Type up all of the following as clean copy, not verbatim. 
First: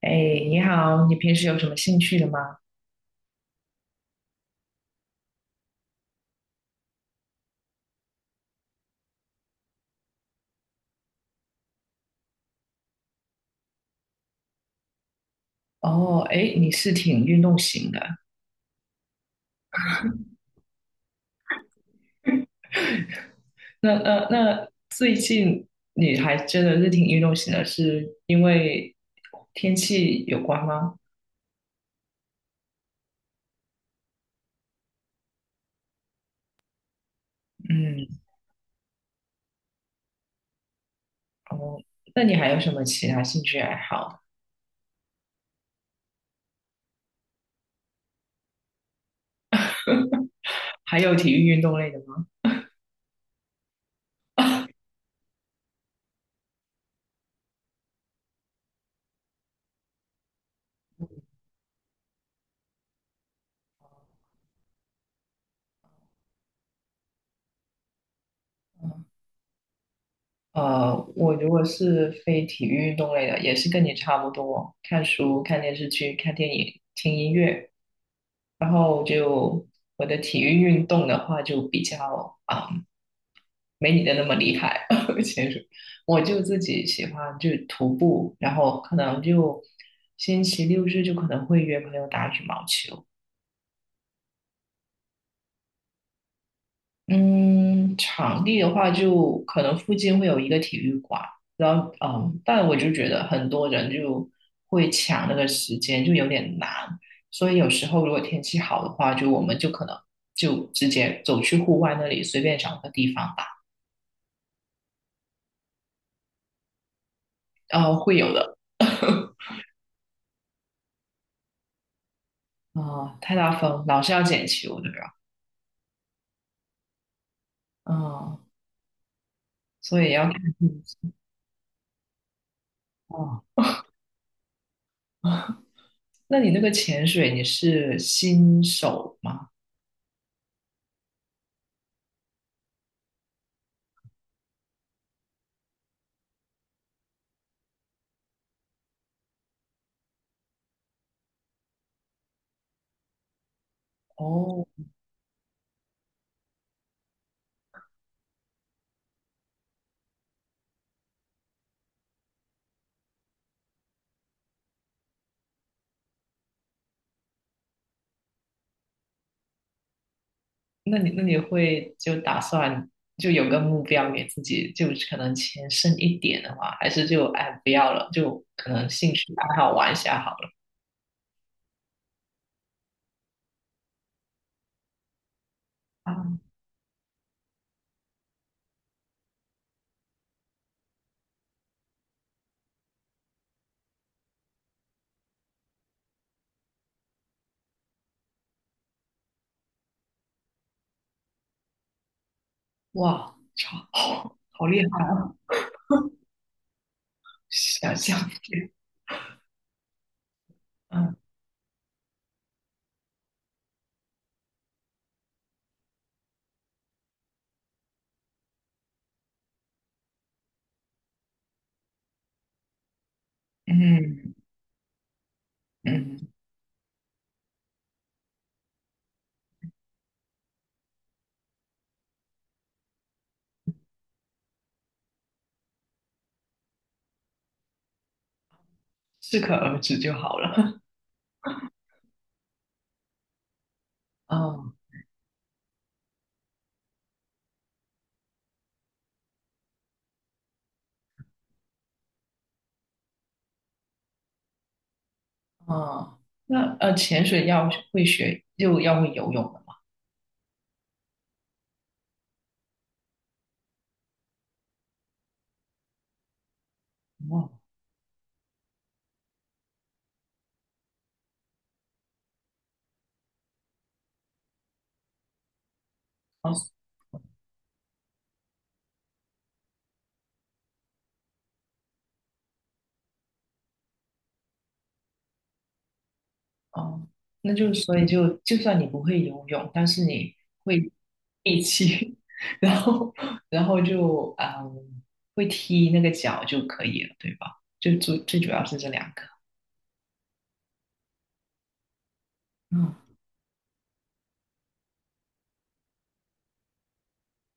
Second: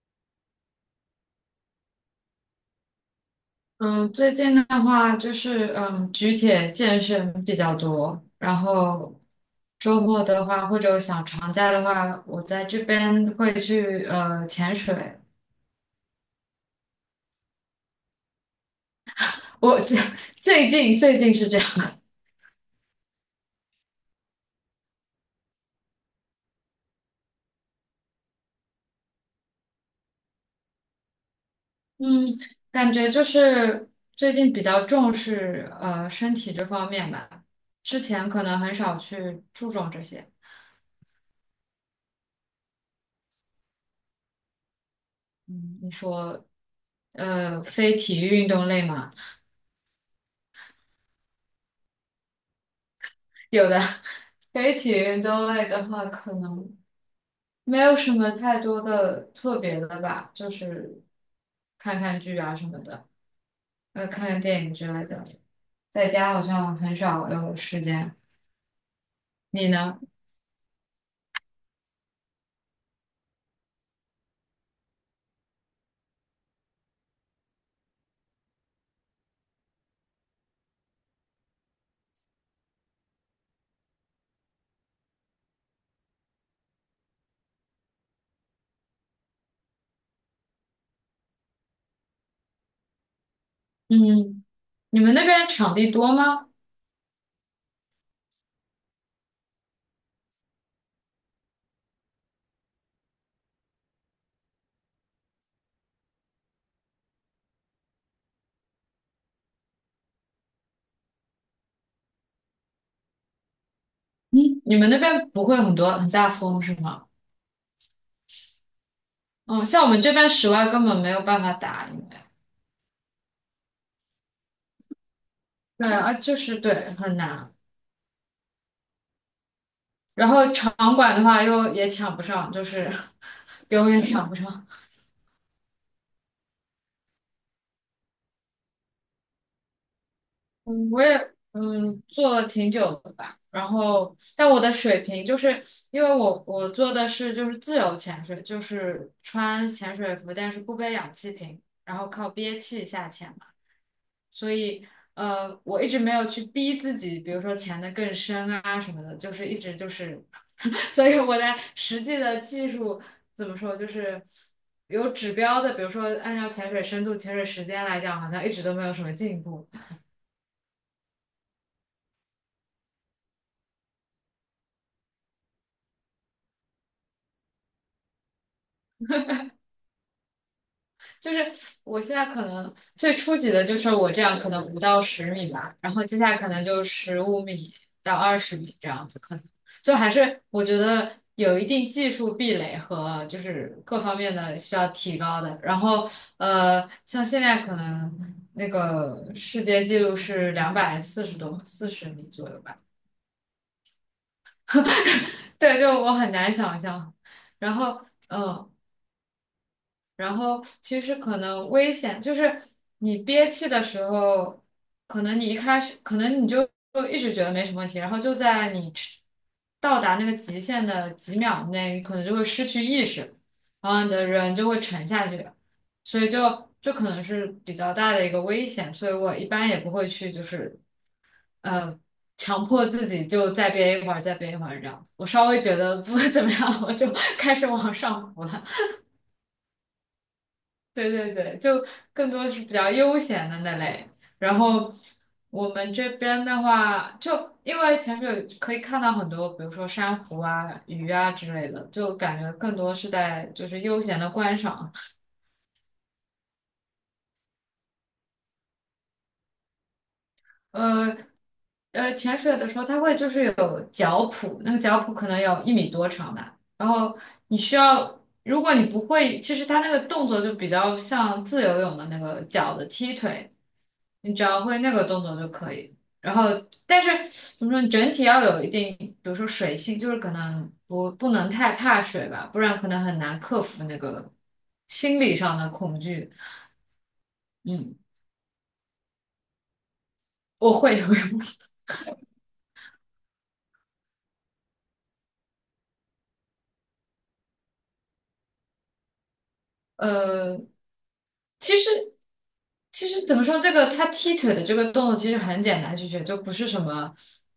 哎，你好，你平时有什么兴趣的吗？嗯，最近的话就是举铁健身比较多，然后周末的话或者想长假的话，我在这边会去潜水。哦，哎，你是挺运动型的。我这 最近是这样，那，最近你还真的是挺运动型的，是因为天气有关吗？嗯，感觉就是最近比较重视身体这方面吧，之嗯，前可能很少去注重这些。哦，那你还有什么其他兴趣爱好？嗯，你说非体育运动类嘛，还有体育运动类的吗？有的 非体育运动类的话可能。没有什么太多的特别的吧，就是看看剧啊什么的，看看电影之类的。在家好像很少有时间。你呢？我如果是非体育运动类的，也是跟你差不多，看书、看电视剧、看电影、听音乐。然后就我的体育运动的话，就比较啊、没你的那么厉害。其实我就自己喜欢就徒步，然后可能就星期六日就可能会约朋友打羽毛球。嗯，你们那边场地多吗？嗯，场地的话，就可能附近会有一个体育馆，然后嗯，但我就觉得很多人就会抢那个时间，就有点难。所以有时候如果天气好的话，就我们就可能就直接走去户外那里随便找个地方打，你们那边不会很多很大风是吗？会有的。嗯，像我们这边室外根本没有办法打，因为啊、太大风，老是要捡球的呀。对啊，就是对很难。嗯，所以要然看后场天气。馆的话又也抢不上，就是 哦，永远抢不上。那你那个潜水你是新手吗？嗯，我也做了挺久的吧，然后但我的水平就是因为我做的是就是自由潜水，就是穿潜水服，但是不背氧气瓶，然后靠憋气下潜嘛，所哦，以我一直没有去逼自己，比如说潜得更深啊什么的，就是一直就是，所以我在实际的技术怎么说就是有指标的，比如说按照潜水深度、潜水时间来讲，好像一直都没有什么进步。那你会就打算就有个目标给自己，就可能钱剩一点的话，还是就哎不要了，就可能兴趣爱好玩一下好了。就是我现在可能最初级的就是我这样，可能5到10米吧，然后接下来啊，可能就15米到20米这样子，可能就还是我觉得有一定技术壁垒和就是各方面的需要提高的。然后像现在可能那个世界纪录是两百四十多四十米左右吧，哇，超好，好厉害，对，就我很难想象。然想后象嗯，呃力，然后其嗯实可能危险就是你憋气的时候，可能你一开始可能你就一直觉得没什么问题，然后就在你到达那个极限的几秒内，可能就会失去意识，然后你的嗯人就会沉下去，所嗯，以就可能是比较大的一个危险，所以我一般也不会去就是呃。强迫自己就再憋一会儿，再憋一会儿这样子。我稍微觉得不 会怎么样，我就开始往上浮了。适可而止就好了。对对对，就更多是比较悠闲的那类。然嗯后我们这边的话，就因为潜水可以看到很多，比如说珊瑚啊、鱼啊之类的，就感觉更多是在就是悠闲的观赏。嗯，那潜水要会学，就要会游泳的嘛？呃潜水的时候它会就是有脚蹼，那个脚蹼可能有1米多长吧。然后你需要，如果你不会，其实它那个动作就比较像自由泳的那个脚的踢腿。你只要会那个动作就可以。然后，哦，但是怎么说，你整体要有一定，比如说水性，就是可能不能太怕水吧，不然可能很难克服那个心理上的恐惧。哦，那就嗯，所以就算你不会游泳，但是你我会会游泳。力 气，然后然后就会踢那个脚就可以了，对吧？就最最主要是这两个。呃，其实嗯，其实怎么说，这个他踢腿的这个动作其实很简单去学，就不是什么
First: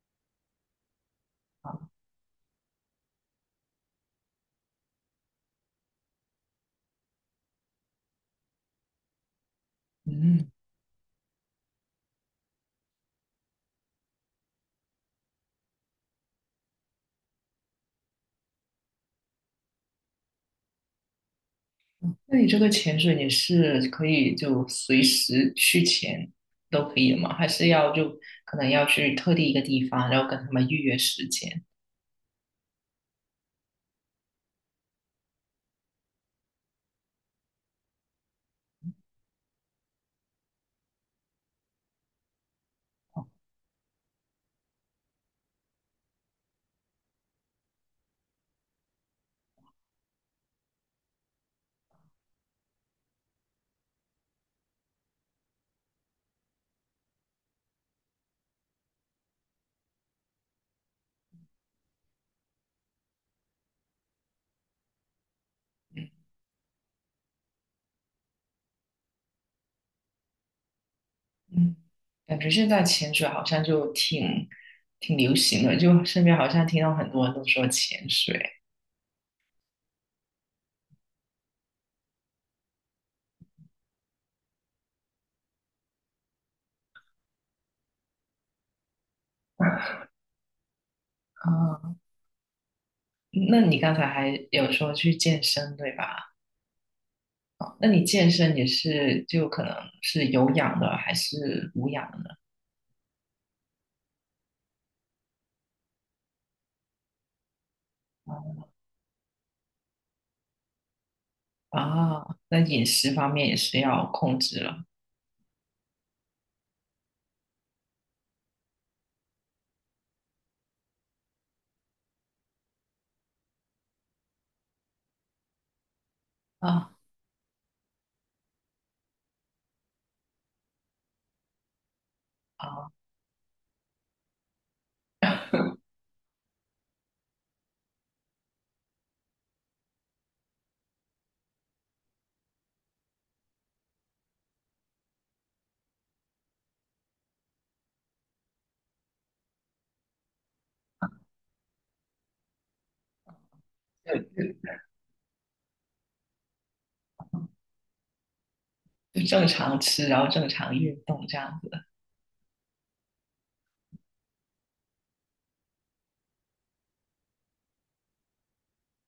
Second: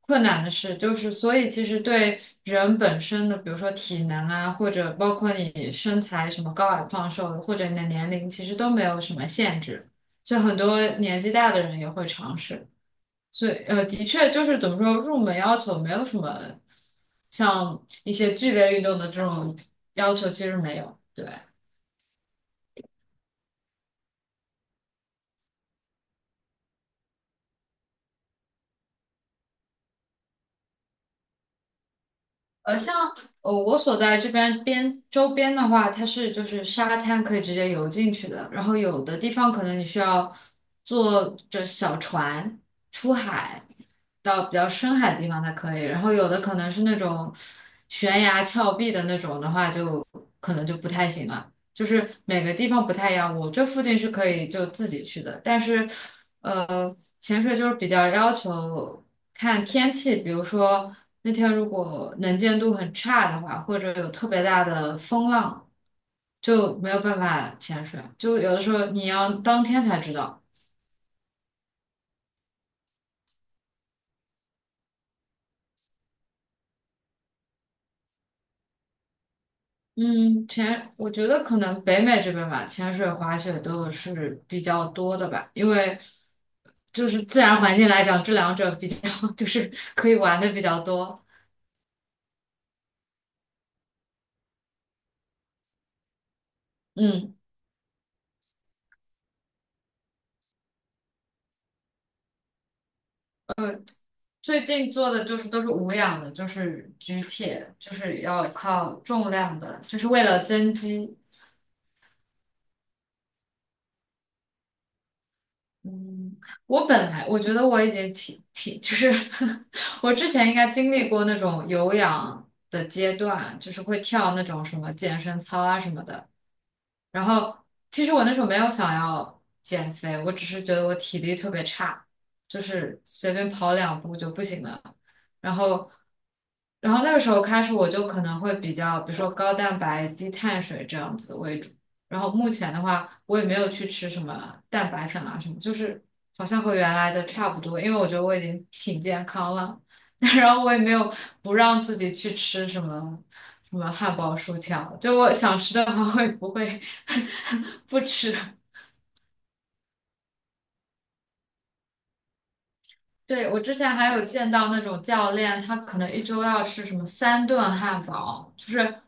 困难的事。就是所以，其实好，对人本身的，比如说体能啊，或者包括你身材什么高矮胖瘦，或者你的年龄，其实都没有什么限制。就嗯，很多年纪大的人也会尝试。所以，的确就是怎么说，入门要求没有什么像一些剧烈运动的这种要求，其实没有。对。那你这个潜水你是可以就随时去潜都可以的吗？还是要就可能要去特定一个地方，然后跟他们预约时间？像我所在这边周边的话，它是就是沙滩可以直接游进去的，然后有的地方可能你需要坐着小船出海到比较深海的地方才可以，然后有的可能是那种悬崖峭壁的那种的话就，可能就不太行了。就是每个地方不太一样，我这附近是可以就自己去的，但是。呃。潜水就是比较要求看天气，比如说那天如果能见度很差的话，或者有特别大的风浪，就没有办法潜水。就有的时候你要当天才知道。嗯，感觉现在潜水好像就挺挺流行的，就身边好像听到很多人都说潜水。嗯，我觉得可能北美这边吧，潜水、滑雪都是比较多的吧，因为就是自然环境来讲，这两者比较 就是可以玩的比较多。啊，那你刚才还有说去健身，对吧？嗯。那你健身也是就可能是有氧的还是无氧的呢？最近做的就是都是无氧的，就是举铁，就是要靠重量的，就是为了增肌。啊，那饮食方面也是要控制了嗯，我本来我觉得我已经挺，就是 我之前应该经历过那种有氧的阶段，就是会跳那种什么健身操啊什么的。啊然后其实我那时候没有想要减肥，我只是觉得我体力特别差，就啊，是随便跑两步就不行了。然后，然后，那个时候开始我就可能会比较，比如说高蛋白、低碳水这样子为主。然后目前的话，我也没有去吃什么蛋白粉啊什么，就是好像和原来的差不多，因为我觉得我已经挺健康了。然后我也没有不让自己去吃什么什么汉就堡、薯就条，就我想吃的话会不会 不吃。就正常吃，然后正常运动这样子。对，我之前还有见到那种教练，他可能1周要吃什么3顿汉堡，就是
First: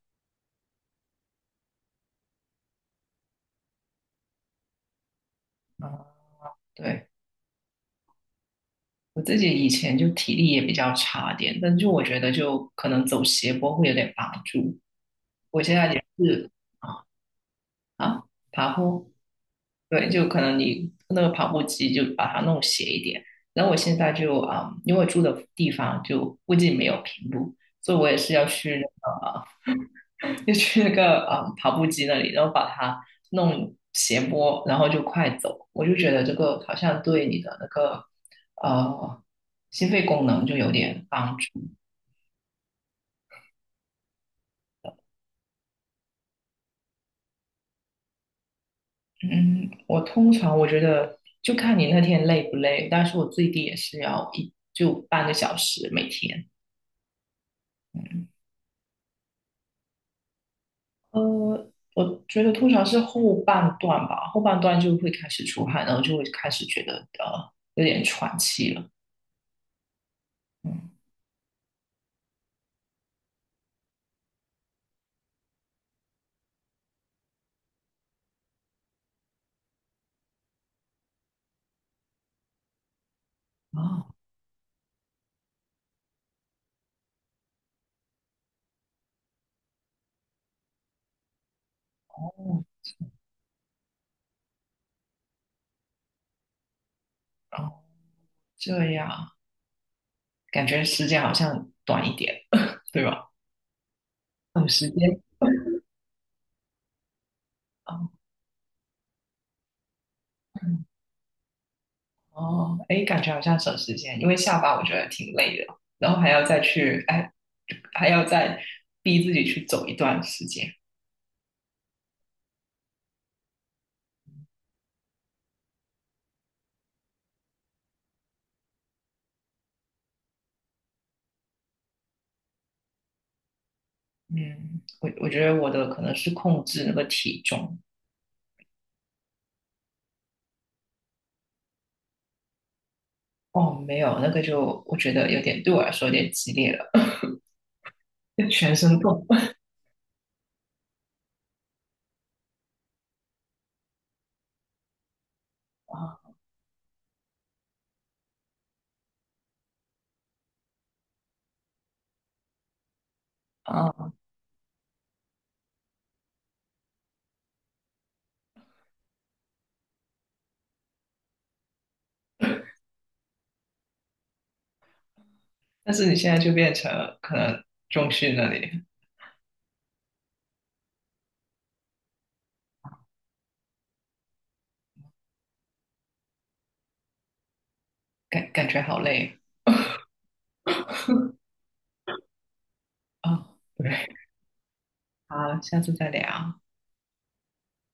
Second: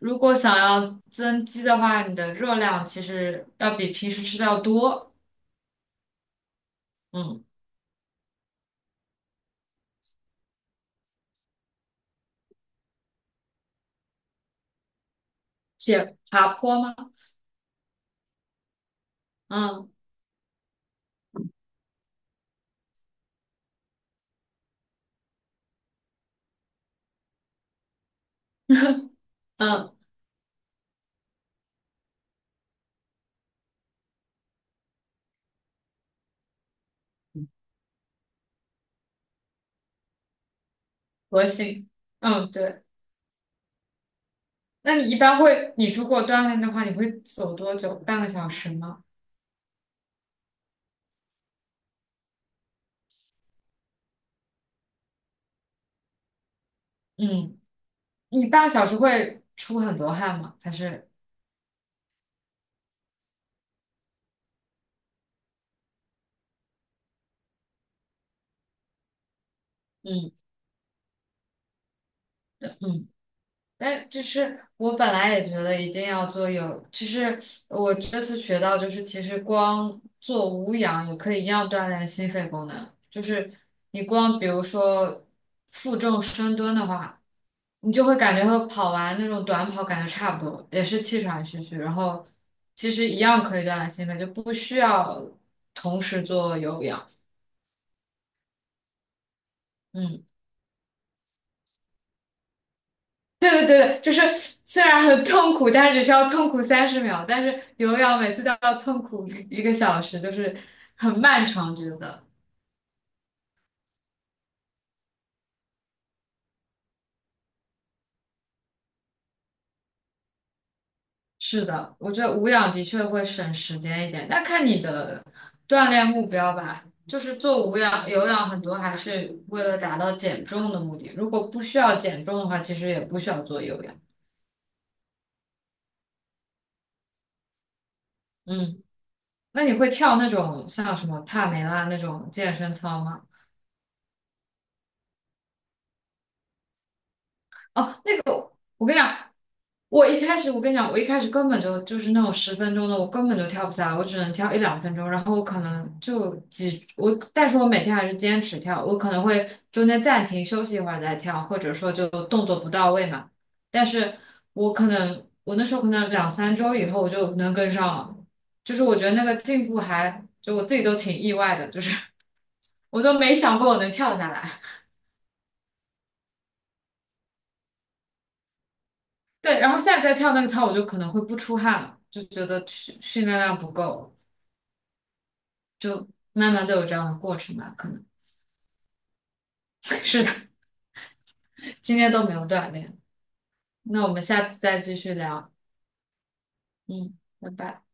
如果想要增肌的话，你的热量其实要比平时吃的要多。啊，对。嗯，我自己以前就体力也比较差点，但就我觉得就可能走斜坡会有点帮助。我现在也且爬是坡吗？啊啊，爬坡，嗯对，就可能你那个跑步机就把它弄斜一点。然后我现在就啊、因为我住的地方就附近没有平路，所以我也是要去那个嗯，就去那个啊、跑步机那里，然后把它弄斜坡，然后就快走。我就觉得这个好像对你的那个呃心肺功能就有点帮核助。心。嗯，对。那你一般会，你如果锻炼的话，你会走多久？半个小时吗？嗯，我通常我觉得就看你那天累不累，但是我最低也是要一就半个小时每天。嗯，你半个小时会出很多汗吗？还是呃，我觉得通常是后半段吧，后半段就会开始出汗，然后就会开始觉得有点喘气了。嗯嗯，嗯。哎，就是我本来也觉得一定要其实我这次学到，就是其实光做无氧也可以一样锻炼心肺功能。就是你啊，光比如说负重深蹲的话，你就会感觉和跑完那种短跑感觉差不多，也是气喘吁吁。然后哦，其实一样可以锻炼心肺，就不需要同时做有氧。这样嗯。感觉时间好像短一点，对吧？对对对对，就是省虽时然很间痛苦，但是只需要痛苦30秒，但是有氧哦每次都要痛苦1个小时，就是嗯很漫长，觉得。哦，哎，感觉好像省时间，因为下班我觉得挺累的，然后还要再去，哎，还要再逼自己去走一段时间。是的，我觉得无氧的确会省时间一点，但看你的锻炼目标吧。就是做无氧、有氧很多还是为了达到减重的目的，如果不需要减重的话，其实也不需要做有氧。嗯，我觉得我的可能是控制那个体重，嗯，那你会跳那种像什么帕梅拉那种健身操吗？哦，没有，那个就我觉得有点对我来说有点激烈了，哦。全我跟身你讲，痛我一开始根本就是那种10分钟的，我根本就跳不下来，我只能跳一两分钟，然后我可能啊 就几我，但是我每天还是坚持跳，我可能会中间暂停休息一会儿再跳，或者说就动作不到位嘛。但啊！是我可能我那时候可能两三周以后我就能跟上了，就是我觉得那个进步还就我自己都挺意外的，就是 我都没想过我能跳下来。但是你现在就变成可能中训那里，对，然后现在再跳那个操，我就可能会不出汗了，就觉得训练量不够，就慢慢都有这样的过程吧，可能 感感觉好累 是的，今天都没有锻炼。啊，那我对。们下次再继续聊，好，下次再聊。嗯，拜拜。